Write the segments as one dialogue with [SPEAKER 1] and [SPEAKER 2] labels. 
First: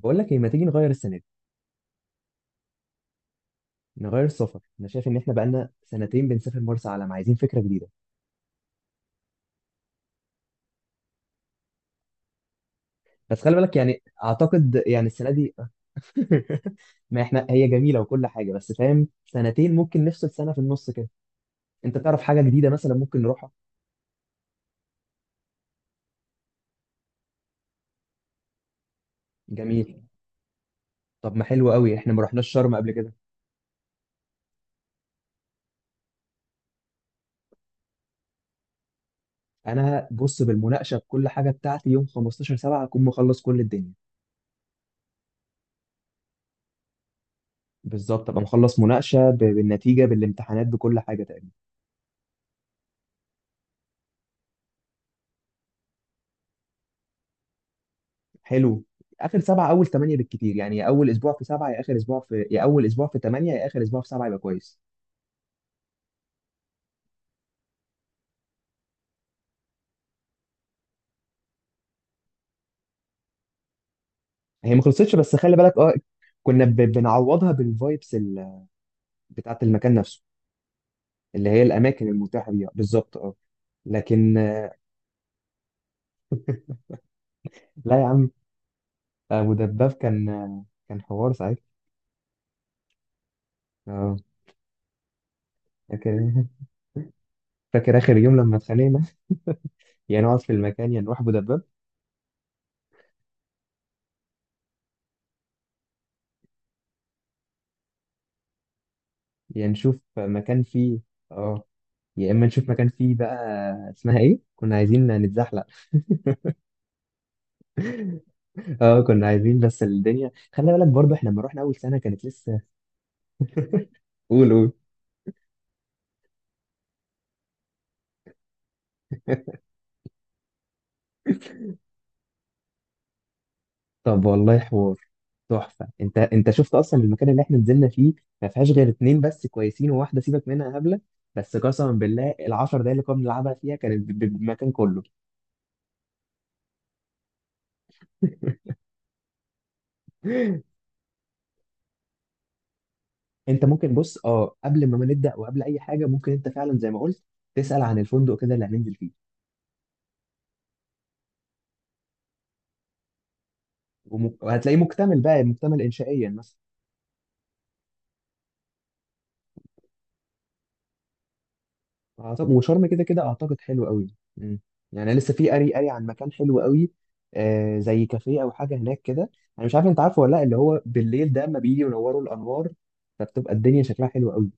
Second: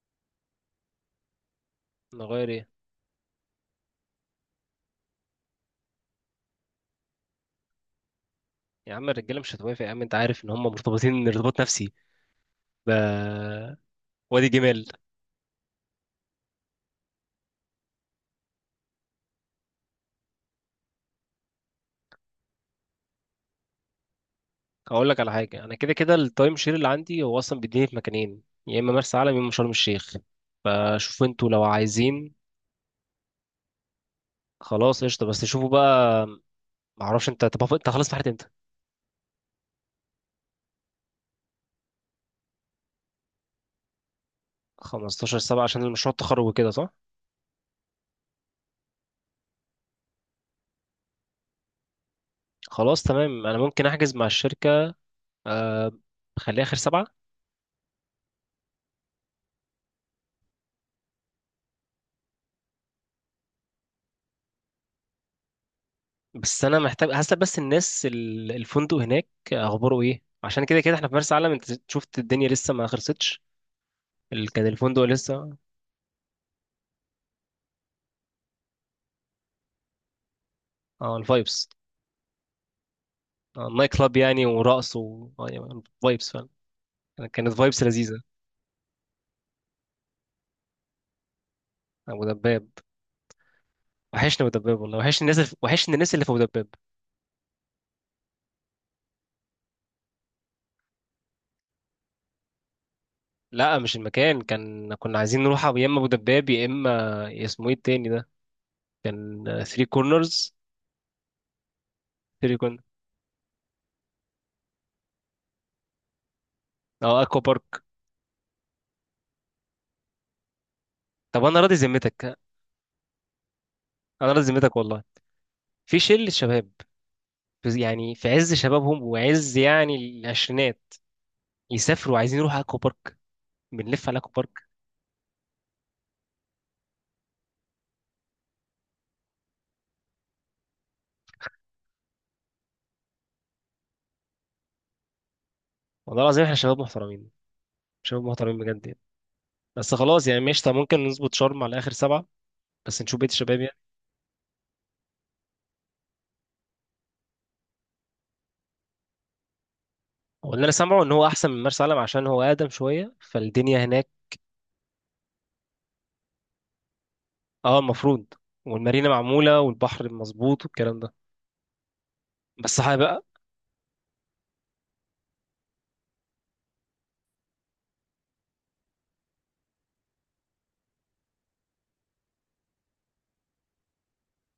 [SPEAKER 1] بقول لك ايه؟ ما تيجي نغير السنه دي؟
[SPEAKER 2] نغير ايه؟
[SPEAKER 1] نغير السفر. انا شايف ان احنا بقالنا سنتين بنسافر مرسى علم، عايزين فكره جديده.
[SPEAKER 2] يا عم الرجاله مش هتوافق، يا عم انت عارف ان هم مرتبطين ارتباط نفسي ب
[SPEAKER 1] بس خلي بالك، يعني
[SPEAKER 2] وادي
[SPEAKER 1] اعتقد
[SPEAKER 2] جمال.
[SPEAKER 1] يعني السنه دي. ما احنا هي جميله وكل حاجه، بس فاهم سنتين ممكن نفصل سنه في النص كده. انت تعرف حاجه جديده مثلا ممكن نروحها.
[SPEAKER 2] هقول لك على حاجه، انا كده كده التايم شير اللي عندي هو اصلا بيديني في مكانين، يا اما مرسى علم يا اما شرم
[SPEAKER 1] جميل.
[SPEAKER 2] الشيخ. فشوفوا
[SPEAKER 1] طب ما
[SPEAKER 2] انتوا لو
[SPEAKER 1] حلو قوي، احنا ما
[SPEAKER 2] عايزين.
[SPEAKER 1] رحناش شرم قبل كده.
[SPEAKER 2] خلاص قشطه، بس شوفوا بقى. معرفش انت، طب انت خلاص في انت.
[SPEAKER 1] انا بص بالمناقشه بكل حاجه بتاعتي يوم 15/7 اكون مخلص كل الدنيا.
[SPEAKER 2] 15 7 عشان المشروع التخرج وكده، صح؟
[SPEAKER 1] بالظبط، ابقى مخلص مناقشه بالنتيجه بالامتحانات بكل حاجه تقريبا.
[SPEAKER 2] خلاص تمام، انا ممكن احجز مع الشركه. آه، خليها اخر سبعة.
[SPEAKER 1] حلو. اخر سبعه اول ثمانيه بالكتير، يعني اول اسبوع في سبعه يا اول اسبوع في ثمانيه يا اخر اسبوع في سبعه يبقى كويس.
[SPEAKER 2] بس انا محتاج هسأل بس الناس الفندق هناك اخباره ايه، عشان كده كده احنا في مرسى علم انت شفت الدنيا لسه ما خلصتش. كان
[SPEAKER 1] هي ما
[SPEAKER 2] الفندق
[SPEAKER 1] خلصتش بس
[SPEAKER 2] لسه.
[SPEAKER 1] خلي بالك اه. كنا بنعوضها بالفايبس بتاعت المكان نفسه.
[SPEAKER 2] اه
[SPEAKER 1] اللي هي
[SPEAKER 2] الفايبس.
[SPEAKER 1] الاماكن المتاحه بيها بالظبط اه.
[SPEAKER 2] النايت كلاب
[SPEAKER 1] لكن
[SPEAKER 2] يعني ورقص و يعني فايبس فعلا. كانت فايبس
[SPEAKER 1] لا يا
[SPEAKER 2] لذيذه.
[SPEAKER 1] عم. ابو دباب كان حوار ساعتها.
[SPEAKER 2] ابو دباب،
[SPEAKER 1] اه.
[SPEAKER 2] وحشني ابو دباب والله. وحشني
[SPEAKER 1] فاكر
[SPEAKER 2] الناس اللي في ابو
[SPEAKER 1] إيه؟
[SPEAKER 2] دباب.
[SPEAKER 1] فاكر اخر يوم لما اتخانقنا. يا نقعد في المكان يا نروح ابو دباب.
[SPEAKER 2] لا مش المكان، كان كنا عايزين نروح يا اما ابو دباب يا اما اسمه ايه التاني ده. كان
[SPEAKER 1] يا
[SPEAKER 2] 3
[SPEAKER 1] نشوف
[SPEAKER 2] كورنرز.
[SPEAKER 1] مكان فيه. اه. يا اما
[SPEAKER 2] 3
[SPEAKER 1] نشوف
[SPEAKER 2] كورنرز.
[SPEAKER 1] مكان فيه بقى. اسمها ايه؟ كنا عايزين نتزحلق.
[SPEAKER 2] اه اكوا بارك.
[SPEAKER 1] اه، كنا عايزين بس الدنيا خلي بالك، برضو احنا لما
[SPEAKER 2] طب انا
[SPEAKER 1] رحنا
[SPEAKER 2] راضي
[SPEAKER 1] اول سنه كانت
[SPEAKER 2] ذمتك،
[SPEAKER 1] لسه.
[SPEAKER 2] انا راضي
[SPEAKER 1] قول قول.
[SPEAKER 2] ذمتك والله. في شله شباب، يعني في عز شبابهم وعز يعني العشرينات، يسافروا عايزين يروحوا اكوا بارك. بنلف على
[SPEAKER 1] طب
[SPEAKER 2] اكوا
[SPEAKER 1] والله
[SPEAKER 2] بارك.
[SPEAKER 1] حوار. تحفه، انت شفت اصلا المكان اللي احنا نزلنا فيه. ما فيهاش غير اتنين بس كويسين وواحده سيبك منها هبله. بس قسما بالله العشر دقايق اللي كنا بنلعبها فيها كانت بالمكان كله.
[SPEAKER 2] والله العظيم احنا شباب محترمين، شباب محترمين بجد يعني. بس خلاص يعني ماشي، طب ممكن نظبط شرم على اخر سبعه بس نشوف بيت الشباب
[SPEAKER 1] انت
[SPEAKER 2] يعني.
[SPEAKER 1] ممكن بص، قبل ما نبدا وقبل اي حاجه، ممكن انت فعلا زي ما قلت تسال عن الفندق كده اللي هننزل فيه.
[SPEAKER 2] هو اللي انا سامعه ان هو احسن من مرسى علم عشان هو اقدم شويه فالدنيا هناك.
[SPEAKER 1] وهتلاقيه مكتمل بقى، مكتمل انشائيا مثلا.
[SPEAKER 2] اه المفروض، والمارينا معموله والبحر مظبوط والكلام ده.
[SPEAKER 1] أعتقد
[SPEAKER 2] بس
[SPEAKER 1] وشرم
[SPEAKER 2] صح
[SPEAKER 1] كده كده
[SPEAKER 2] بقى،
[SPEAKER 1] اعتقد حلو قوي. يعني أنا لسه في قري قري عن مكان حلو قوي. زي كافيه او حاجه هناك كده. انا مش عارف انت عارفه ولا لا، اللي هو بالليل ده اما بيجي ينوروا الانوار فبتبقى الدنيا شكلها حلو قوي.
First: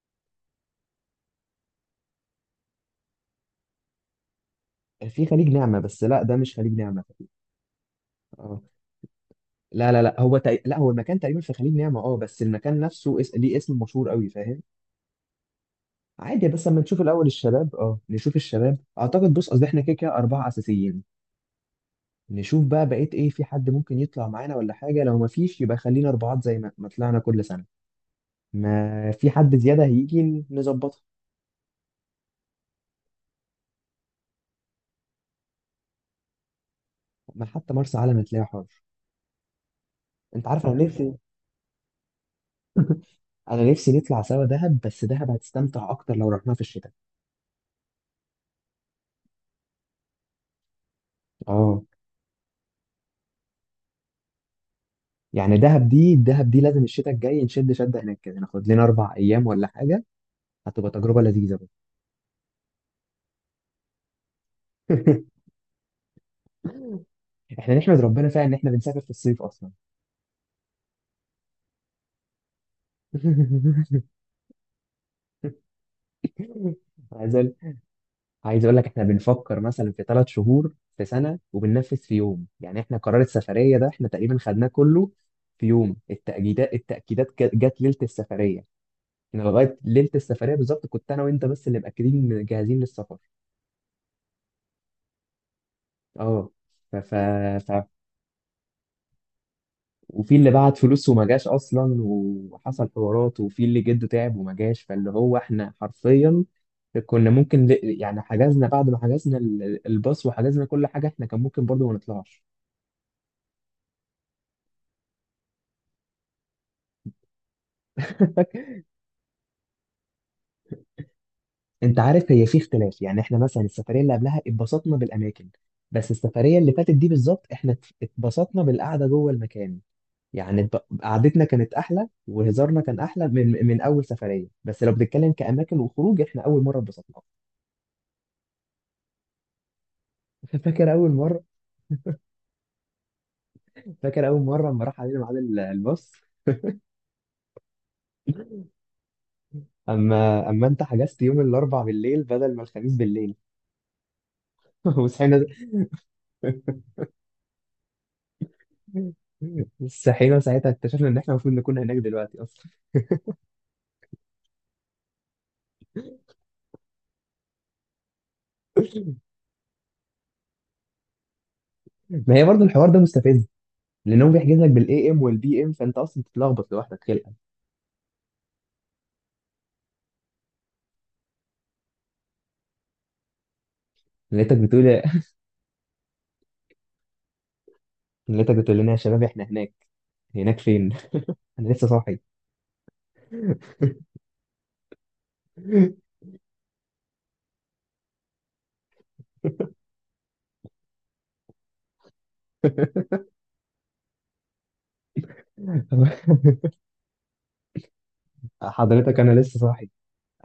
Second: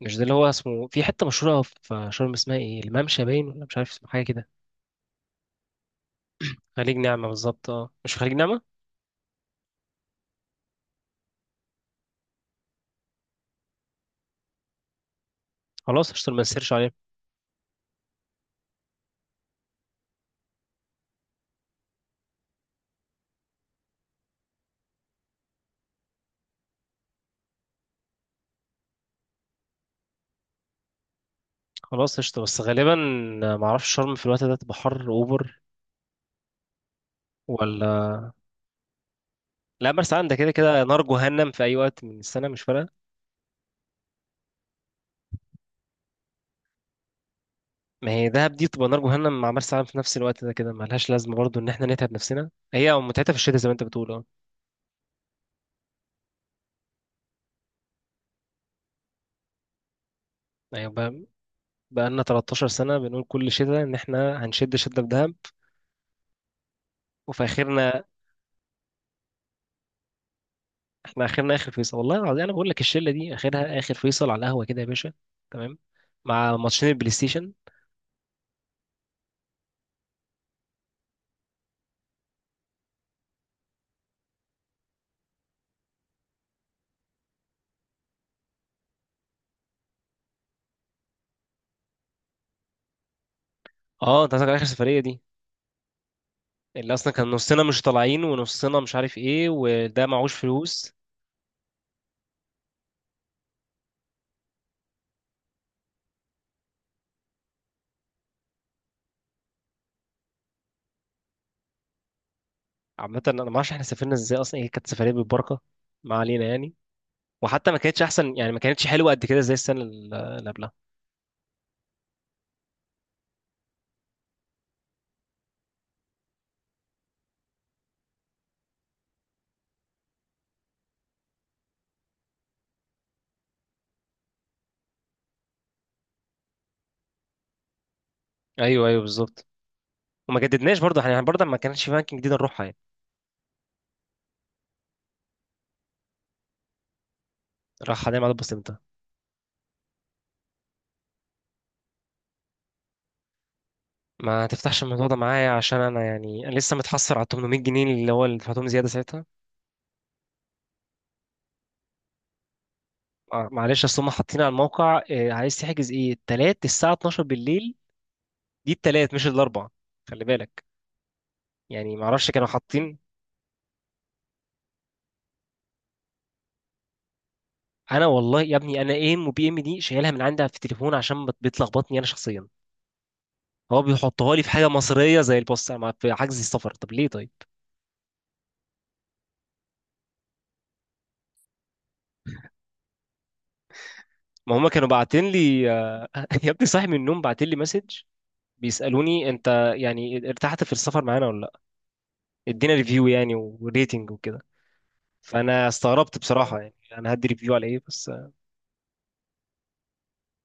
[SPEAKER 2] مش ده اللي هو اسمه في حته مشهوره في شرم اسمها ايه، الممشى باين ولا مش عارف اسمه حاجه كده؟
[SPEAKER 1] في خليج نعمه، بس لا ده مش خليج
[SPEAKER 2] خليج
[SPEAKER 1] نعمه.
[SPEAKER 2] نعمه بالظبط، اه مش في خليج
[SPEAKER 1] اه.
[SPEAKER 2] نعمه.
[SPEAKER 1] لا لا لا، لا هو المكان تقريبا في خليج نعمه اه، بس المكان نفسه ليه اسم مشهور قوي فاهم.
[SPEAKER 2] خلاص قشطة ما
[SPEAKER 1] عادي بس
[SPEAKER 2] نسيرش
[SPEAKER 1] اما
[SPEAKER 2] عليها.
[SPEAKER 1] نشوف الاول الشباب، نشوف الشباب اعتقد. بص قصدي احنا كده كده اربعه اساسيين، نشوف بقى بقيت ايه في حد ممكن يطلع معانا ولا حاجة. لو ما فيش يبقى خلينا اربعات زي ما طلعنا كل سنة. ما في حد زيادة هيجي نظبطها.
[SPEAKER 2] خلاص قشطة، بس غالبا معرفش شرم في الوقت ده تبقى حر اوفر
[SPEAKER 1] ما حتى مرسى
[SPEAKER 2] ولا
[SPEAKER 1] علم هتلاقيها حر.
[SPEAKER 2] لا. مرسى علم ده
[SPEAKER 1] انت
[SPEAKER 2] كده
[SPEAKER 1] عارف انا
[SPEAKER 2] كده نار
[SPEAKER 1] نفسي،
[SPEAKER 2] جهنم في اي وقت من السنة، مش فارقة.
[SPEAKER 1] نطلع سوا دهب، بس دهب هتستمتع اكتر لو رحناها في الشتاء.
[SPEAKER 2] ما هي دهب دي تبقى نار جهنم مع مرسى علم في نفس الوقت ده كده، ملهاش لازمة برضو ان
[SPEAKER 1] اه.
[SPEAKER 2] احنا نتعب نفسنا، هي متعتها في الشتاء زي ما انت بتقول اه.
[SPEAKER 1] يعني دهب دي دهب دي لازم الشتاء الجاي نشد شدة هناك كده، ناخد لنا 4 ايام ولا حاجة.
[SPEAKER 2] يعني
[SPEAKER 1] هتبقى تجربة
[SPEAKER 2] بقى
[SPEAKER 1] لذيذة بقى.
[SPEAKER 2] بقالنا 13 سنة بنقول كل شتاء ان احنا هنشد شدة في دهب وفي
[SPEAKER 1] احنا نحمد
[SPEAKER 2] اخرنا.
[SPEAKER 1] ربنا فعلا ان احنا بنسافر في الصيف اصلا.
[SPEAKER 2] احنا اخرنا اخر فيصل، والله العظيم انا بقول لك الشلة دي اخرها اخر فيصل على القهوة كده يا باشا. تمام، مع ماتشين البلاي
[SPEAKER 1] عايز
[SPEAKER 2] ستيشن.
[SPEAKER 1] عايز اقول لك احنا بنفكر مثلا في 3 شهور في سنه وبننفذ في يوم، يعني احنا قرار السفريه ده احنا تقريبا خدناه كله في يوم. التاكيدات جت ليله السفريه. انا لغايه ليله السفريه بالظبط كنت انا وانت بس اللي مأكدين جاهزين للسفر.
[SPEAKER 2] اه انت قصدك على اخر سفرية دي،
[SPEAKER 1] اه.
[SPEAKER 2] اللي
[SPEAKER 1] ف...
[SPEAKER 2] اصلا
[SPEAKER 1] ف...
[SPEAKER 2] كان نصنا
[SPEAKER 1] ف...
[SPEAKER 2] مش طالعين ونصنا مش عارف ايه وده معهوش
[SPEAKER 1] وفي اللي بعت
[SPEAKER 2] فلوس.
[SPEAKER 1] فلوس وما جاش اصلا وحصل حوارات، وفي اللي جده تعب وما جاش، فاللي هو احنا حرفيا كنا ممكن يعني حجزنا، بعد ما حجزنا الباص وحجزنا كل حاجه احنا كان ممكن برضو ما نطلعش.
[SPEAKER 2] عامه انا ما اعرفش احنا سافرنا ازاي اصلا، هي كانت سفريه بالبركه. ما علينا يعني. وحتى ما كانتش احسن، يعني ما كانتش حلوه قد كده زي السنه اللي قبلها.
[SPEAKER 1] انت عارف هي في اختلاف، يعني احنا مثلا السفريه اللي قبلها اتبسطنا بالاماكن. بس السفريه اللي فاتت دي بالظبط احنا اتبسطنا بالقعده جوه المكان. يعني قعدتنا كانت احلى وهزارنا كان احلى من اول سفريه، بس لو بنتكلم كاماكن وخروج احنا اول مره اتبسطنا.
[SPEAKER 2] ايوه ايوه بالظبط، وما جددناش
[SPEAKER 1] فاكر
[SPEAKER 2] برضه
[SPEAKER 1] اول
[SPEAKER 2] احنا يعني
[SPEAKER 1] مره
[SPEAKER 2] برضه ما كانش في اماكن جديده نروحها يعني.
[SPEAKER 1] فاكر اول مره لما راح علينا ميعاد الباص.
[SPEAKER 2] راح حدائق معدل بسيطه.
[SPEAKER 1] اما انت حجزت يوم الاربع بالليل بدل ما الخميس بالليل.
[SPEAKER 2] ما تفتحش الموضوع ده
[SPEAKER 1] وصحينا
[SPEAKER 2] معايا، عشان انا يعني انا لسه متحسر على 800 جنيه اللي هو اللي دفعتهم زياده ساعتها.
[SPEAKER 1] صحينا ساعتها اكتشفنا ان احنا المفروض نكون هناك دلوقتي اصلا.
[SPEAKER 2] معلش اصل هم حاطين على الموقع عايز تحجز ايه، التلات الساعه 12 بالليل. دي التلات مش الاربع. خلي بالك، يعني ما اعرفش
[SPEAKER 1] ما هي
[SPEAKER 2] كانوا
[SPEAKER 1] برضه الحوار
[SPEAKER 2] حاطين.
[SPEAKER 1] ده مستفز، لان هو بيحجز لك بالاي ام والبي ام فانت اصلا بتتلخبط لوحدك خلقا.
[SPEAKER 2] انا والله يا ابني انا ايه ام وبي ام دي شايلها من عندها في التليفون عشان بتلخبطني انا شخصيا. هو بيحطها لي في
[SPEAKER 1] لقيتك
[SPEAKER 2] حاجه
[SPEAKER 1] بتقول
[SPEAKER 2] مصريه زي البوست في حجز السفر، طب ليه طيب؟
[SPEAKER 1] لقيتك بتقول لنا يا شباب احنا هناك. هناك فين؟ انا لسه صاحي.
[SPEAKER 2] ما هم كانوا باعتين لي يا ابني صاحي من النوم باعتين لي مسج بيسالوني انت يعني ارتحت في السفر معانا ولا لا. ادينا ريفيو يعني وريتنج وكده. فانا استغربت بصراحه، يعني انا هدي ريفيو على ايه بس
[SPEAKER 1] حضرتك انا لسه صاحي.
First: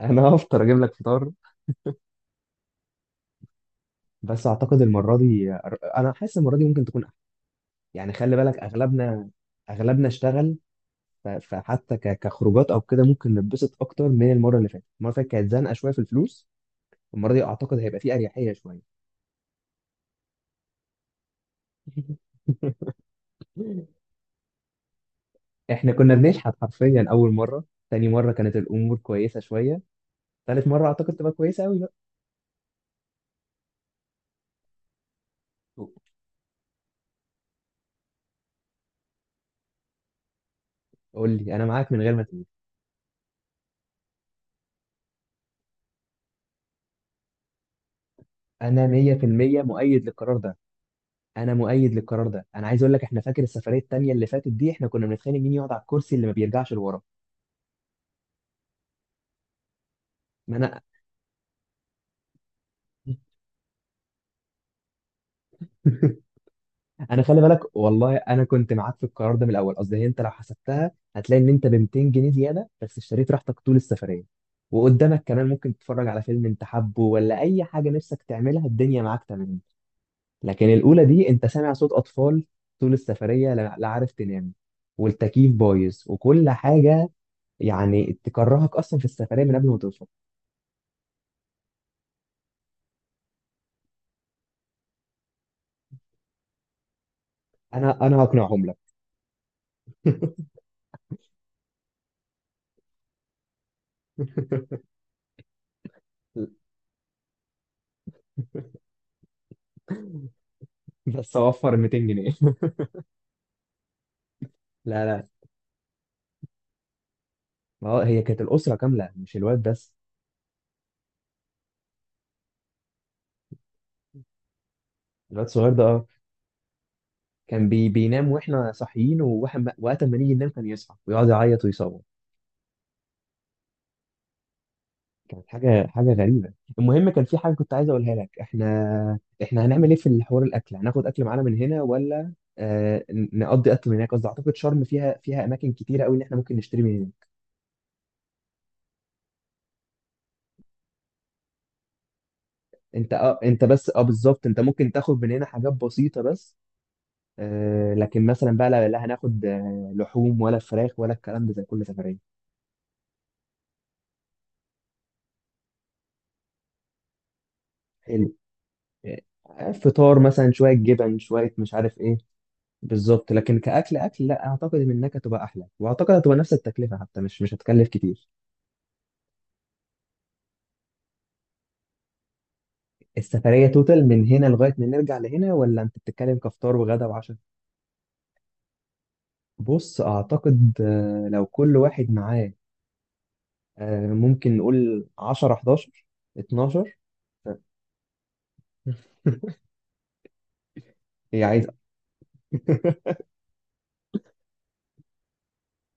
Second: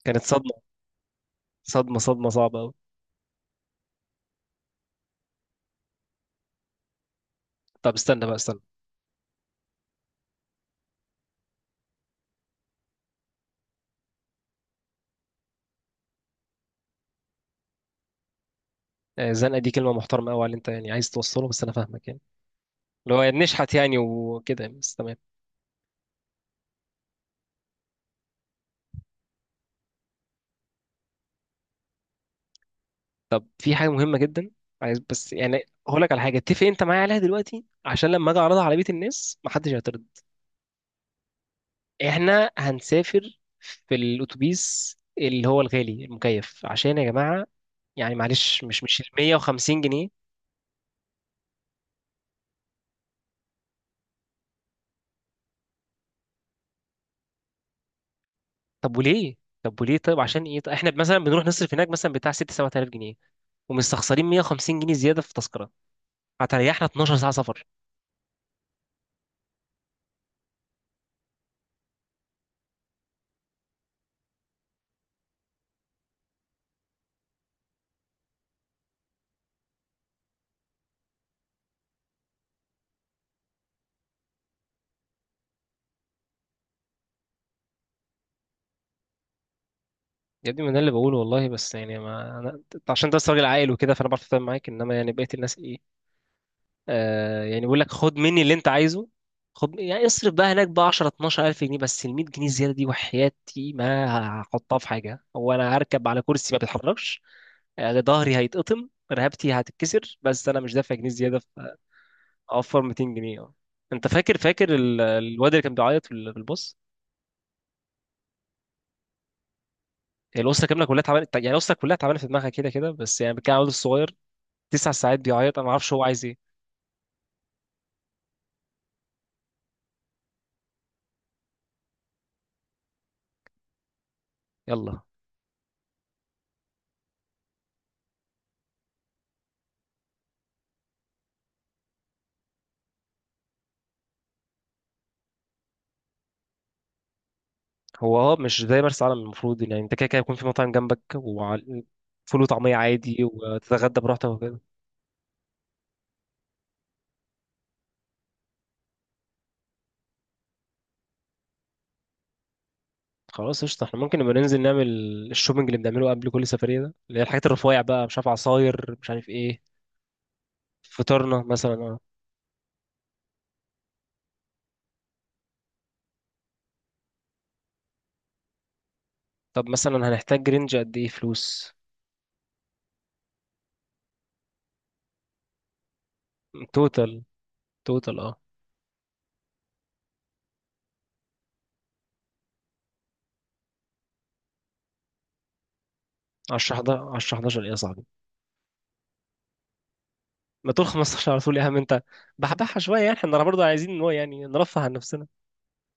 [SPEAKER 1] انا
[SPEAKER 2] كانت صدمه.
[SPEAKER 1] هفطر اجيب لك فطار.
[SPEAKER 2] صدمه صعبه قوي.
[SPEAKER 1] بس اعتقد المره دي، انا حاسس المره دي ممكن تكون احسن.
[SPEAKER 2] طب
[SPEAKER 1] يعني
[SPEAKER 2] استنى بقى
[SPEAKER 1] خلي بالك
[SPEAKER 2] استنى.
[SPEAKER 1] اغلبنا اشتغل. فحتى كخروجات او كده ممكن نتبسط اكتر من المره اللي فاتت. المره اللي فاتت كانت زنقه شويه في الفلوس، المره دي اعتقد هيبقى فيه اريحيه شويه.
[SPEAKER 2] زنقه دي كلمه محترمه قوي على اللي انت يعني عايز توصله، بس انا فاهمك يعني، اللي هو نشحت يعني وكده، بس تمام.
[SPEAKER 1] احنا كنا بنشحت حرفيا اول مره. تاني مره كانت الامور كويسه شويه. تالت مره اعتقد تبقى كويسه قوي بقى.
[SPEAKER 2] طب في حاجة مهمة جدا، عايز بس يعني هقول لك على حاجة اتفق انت معايا عليها دلوقتي عشان لما اجي اعرضها على بيت الناس محدش هيعترض.
[SPEAKER 1] قول لي، انا معاك من غير ما تقول.
[SPEAKER 2] احنا هنسافر في الاتوبيس اللي هو الغالي المكيف عشان يا جماعة، يعني معلش مش
[SPEAKER 1] انا
[SPEAKER 2] مش ال
[SPEAKER 1] 100%
[SPEAKER 2] 150
[SPEAKER 1] مؤيد
[SPEAKER 2] جنيه
[SPEAKER 1] للقرار ده، انا مؤيد للقرار ده. انا عايز اقول لك احنا فاكر السفريه التانيه اللي فاتت دي احنا كنا بنتخانق مين يقعد على الكرسي اللي ما بيرجعش لورا.
[SPEAKER 2] طب وليه، طيب عشان
[SPEAKER 1] ما
[SPEAKER 2] ايه طيب؟
[SPEAKER 1] انا
[SPEAKER 2] احنا مثلا بنروح نصرف هناك مثلا بتاع 6 7000 جنيه، ومستخسرين 150 جنيه زيادة في تذكرة هتريحنا 12
[SPEAKER 1] انا
[SPEAKER 2] ساعة
[SPEAKER 1] خلي
[SPEAKER 2] سفر.
[SPEAKER 1] بالك والله، انا كنت معاك في القرار ده من الاول. قصدي هي انت لو حسبتها هتلاقي ان انت ب 200 جنيه زياده بس اشتريت راحتك طول السفريه، وقدامك كمان ممكن تتفرج على فيلم انت حابه ولا اي حاجه نفسك تعملها الدنيا معاك تمام. لكن الأولى دي أنت سامع صوت أطفال طول السفرية، لا لا عارف تنام، والتكييف بايظ وكل حاجة. يعني تكرهك أصلا في السفرية من قبل ما توصل.
[SPEAKER 2] يا ابني ما ده اللي بقوله والله، بس يعني ما انا أنت عشان انت بس راجل عاقل وكده فانا بعرف اتفاهم معاك، انما يعني بقيه الناس ايه. آه يعني بيقول لك
[SPEAKER 1] أنا
[SPEAKER 2] خد
[SPEAKER 1] أنا
[SPEAKER 2] مني اللي
[SPEAKER 1] هقنعهم
[SPEAKER 2] انت
[SPEAKER 1] لك.
[SPEAKER 2] عايزه، خد يعني اصرف بقى هناك بقى 10 12 الف جنيه، بس ال 100 جنيه زياده دي وحياتي ما هحطها في حاجه، هو انا هركب على كرسي ما بيتحركش. ظهري هيتقطم رقبتي هتتكسر، بس انا مش دافع جنيه
[SPEAKER 1] بس
[SPEAKER 2] زياده
[SPEAKER 1] أوفر 200 جنيه.
[SPEAKER 2] اوفر 200 جنيه اه. انت فاكر، فاكر
[SPEAKER 1] لا لا
[SPEAKER 2] الواد اللي كان بيعيط في في الباص.
[SPEAKER 1] ما هو هي كانت الأسرة كاملة مش الواد بس.
[SPEAKER 2] هي الاسره كامله كلها تعبانه، يعني الاسره كلها تعبانه في دماغها كده كده، بس يعني كان الواد الصغير 9 ساعات
[SPEAKER 1] الواد
[SPEAKER 2] بيعيط انا
[SPEAKER 1] الصغير
[SPEAKER 2] ما
[SPEAKER 1] ده
[SPEAKER 2] اعرفش هو
[SPEAKER 1] أه،
[SPEAKER 2] عايز ايه.
[SPEAKER 1] كان بينام وإحنا صاحيين، وقت ما نيجي ننام كان يصحى ويقعد يعيط ويصوت.
[SPEAKER 2] يلا.
[SPEAKER 1] كانت حاجه غريبه. المهم كان في حاجه كنت عايز اقولها لك، احنا هنعمل ايه في الحوار الاكل، هناخد اكل معانا من هنا ولا؟ نقضي اكل من هناك قصدي. اعتقد شرم فيها اماكن كتيره قوي ان احنا ممكن نشتري من هناك.
[SPEAKER 2] هو اه مش زي مرسى علم، المفروض يعني انت كده كده يكون في مطاعم جنبك وفول وطعميه
[SPEAKER 1] انت
[SPEAKER 2] عادي
[SPEAKER 1] اه انت بس
[SPEAKER 2] وتتغدى براحتك
[SPEAKER 1] بالظبط.
[SPEAKER 2] وكده.
[SPEAKER 1] انت ممكن تاخد من هنا حاجات بسيطه بس. لكن مثلا بقى لا, لا هناخد لحوم ولا فراخ ولا الكلام ده زي كل سفريه.
[SPEAKER 2] خلاص قشطه، احنا ممكن نبقى ننزل نعمل الشوبينج اللي بنعمله قبل كل سفريه ده اللي هي الحاجات الرفيع بقى، مش عارف
[SPEAKER 1] حلو.
[SPEAKER 2] عصاير مش عارف ايه.
[SPEAKER 1] فطار مثلا شويه جبن
[SPEAKER 2] فطارنا
[SPEAKER 1] شويه
[SPEAKER 2] مثلا
[SPEAKER 1] مش عارف
[SPEAKER 2] اه.
[SPEAKER 1] ايه. بالظبط، لكن كأكل أكل لا أعتقد إنك هتبقى أحلى، وأعتقد هتبقى نفس التكلفة حتى، مش هتكلف كتير.
[SPEAKER 2] طب مثلا هنحتاج رينج قد ايه فلوس؟
[SPEAKER 1] السفرية توتال من هنا لغاية ما نرجع لهنا، ولا أنت بتتكلم كفطار وغدا
[SPEAKER 2] توتال،
[SPEAKER 1] وعشاء؟
[SPEAKER 2] توتال اه.
[SPEAKER 1] بص أعتقد، لو كل واحد معاه، ممكن نقول 10 11
[SPEAKER 2] 10
[SPEAKER 1] 12.
[SPEAKER 2] 11 10 11 ايه يا صاحبي؟ ما تقول 15 على
[SPEAKER 1] هي
[SPEAKER 2] طول يا
[SPEAKER 1] عايزة.
[SPEAKER 2] عم انت، بحبحها شويه يعني احنا برضه عايزين ان هو يعني نرفه عن نفسنا.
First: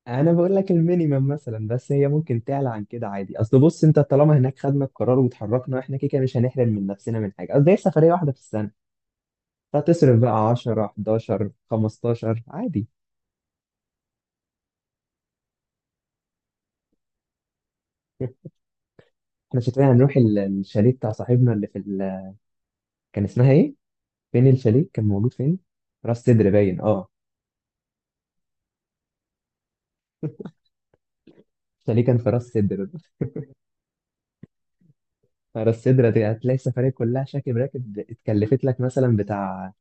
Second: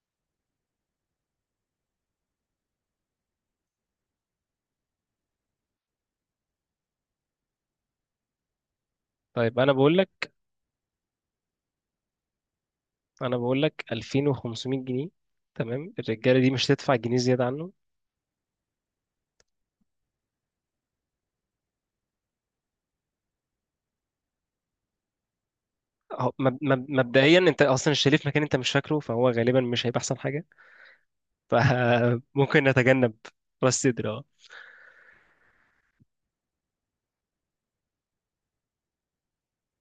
[SPEAKER 1] أنا بقول لك المينيمم مثلا، بس هي ممكن تعلى عن كده عادي. أصل بص أنت طالما هناك خدنا القرار واتحركنا إحنا كده كده مش هنحرم من نفسنا من حاجة، قصدي هي سفرية واحدة في السنة.
[SPEAKER 2] طيب انا بقول
[SPEAKER 1] هتصرف
[SPEAKER 2] لك،
[SPEAKER 1] بقى 10 11 15 عادي.
[SPEAKER 2] 2500 جنيه. تمام، الرجاله دي مش هتدفع جنيه زياده عنه.
[SPEAKER 1] احنا شكلنا هنروح الشاليه بتاع صاحبنا اللي في كان اسمها ايه؟ فين الشاليه؟ كان موجود فين؟ راس
[SPEAKER 2] أهو،
[SPEAKER 1] سدر باين اه.
[SPEAKER 2] مبدئيا انت اصلا شايف في مكان انت مش فاكره، فهو غالبا مش هيبقى احسن حاجه،
[SPEAKER 1] الشاليه كان في راس
[SPEAKER 2] فممكن
[SPEAKER 1] سدر.
[SPEAKER 2] نتجنب. راس صدر اه.
[SPEAKER 1] راس سدر، هتلاقي السفرية كلها شاكب راكب اتكلفت لك مثلا بتاع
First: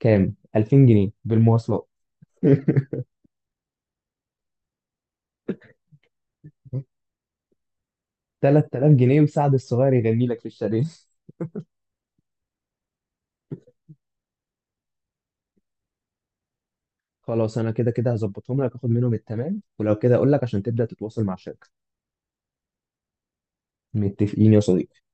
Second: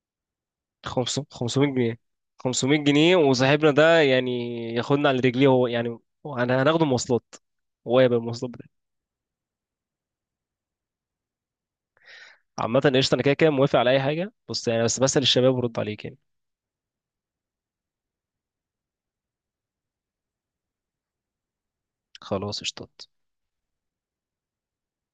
[SPEAKER 1] كام؟ 2000 جنيه
[SPEAKER 2] 500
[SPEAKER 1] بالمواصلات.
[SPEAKER 2] جنيه وصاحبنا ده يعني ياخدنا على رجليه هو يعني. انا هناخده مواصلات، هو يبقى المواصلات بتاعتي.
[SPEAKER 1] 3000 جنيه مساعد الصغير يغني لك في الشاليه.
[SPEAKER 2] عامة قشطة، أنا كده كده موافق على أي حاجة، بص يعني بس بسأل الشباب ورد عليك يعني.
[SPEAKER 1] خلاص انا كده كده هظبطهم لك، اخد منهم التمام ولو كده اقول لك عشان تبدأ تتواصل مع الشركة.
[SPEAKER 2] خلاص قشطة.
[SPEAKER 1] متفقين يا صديقي.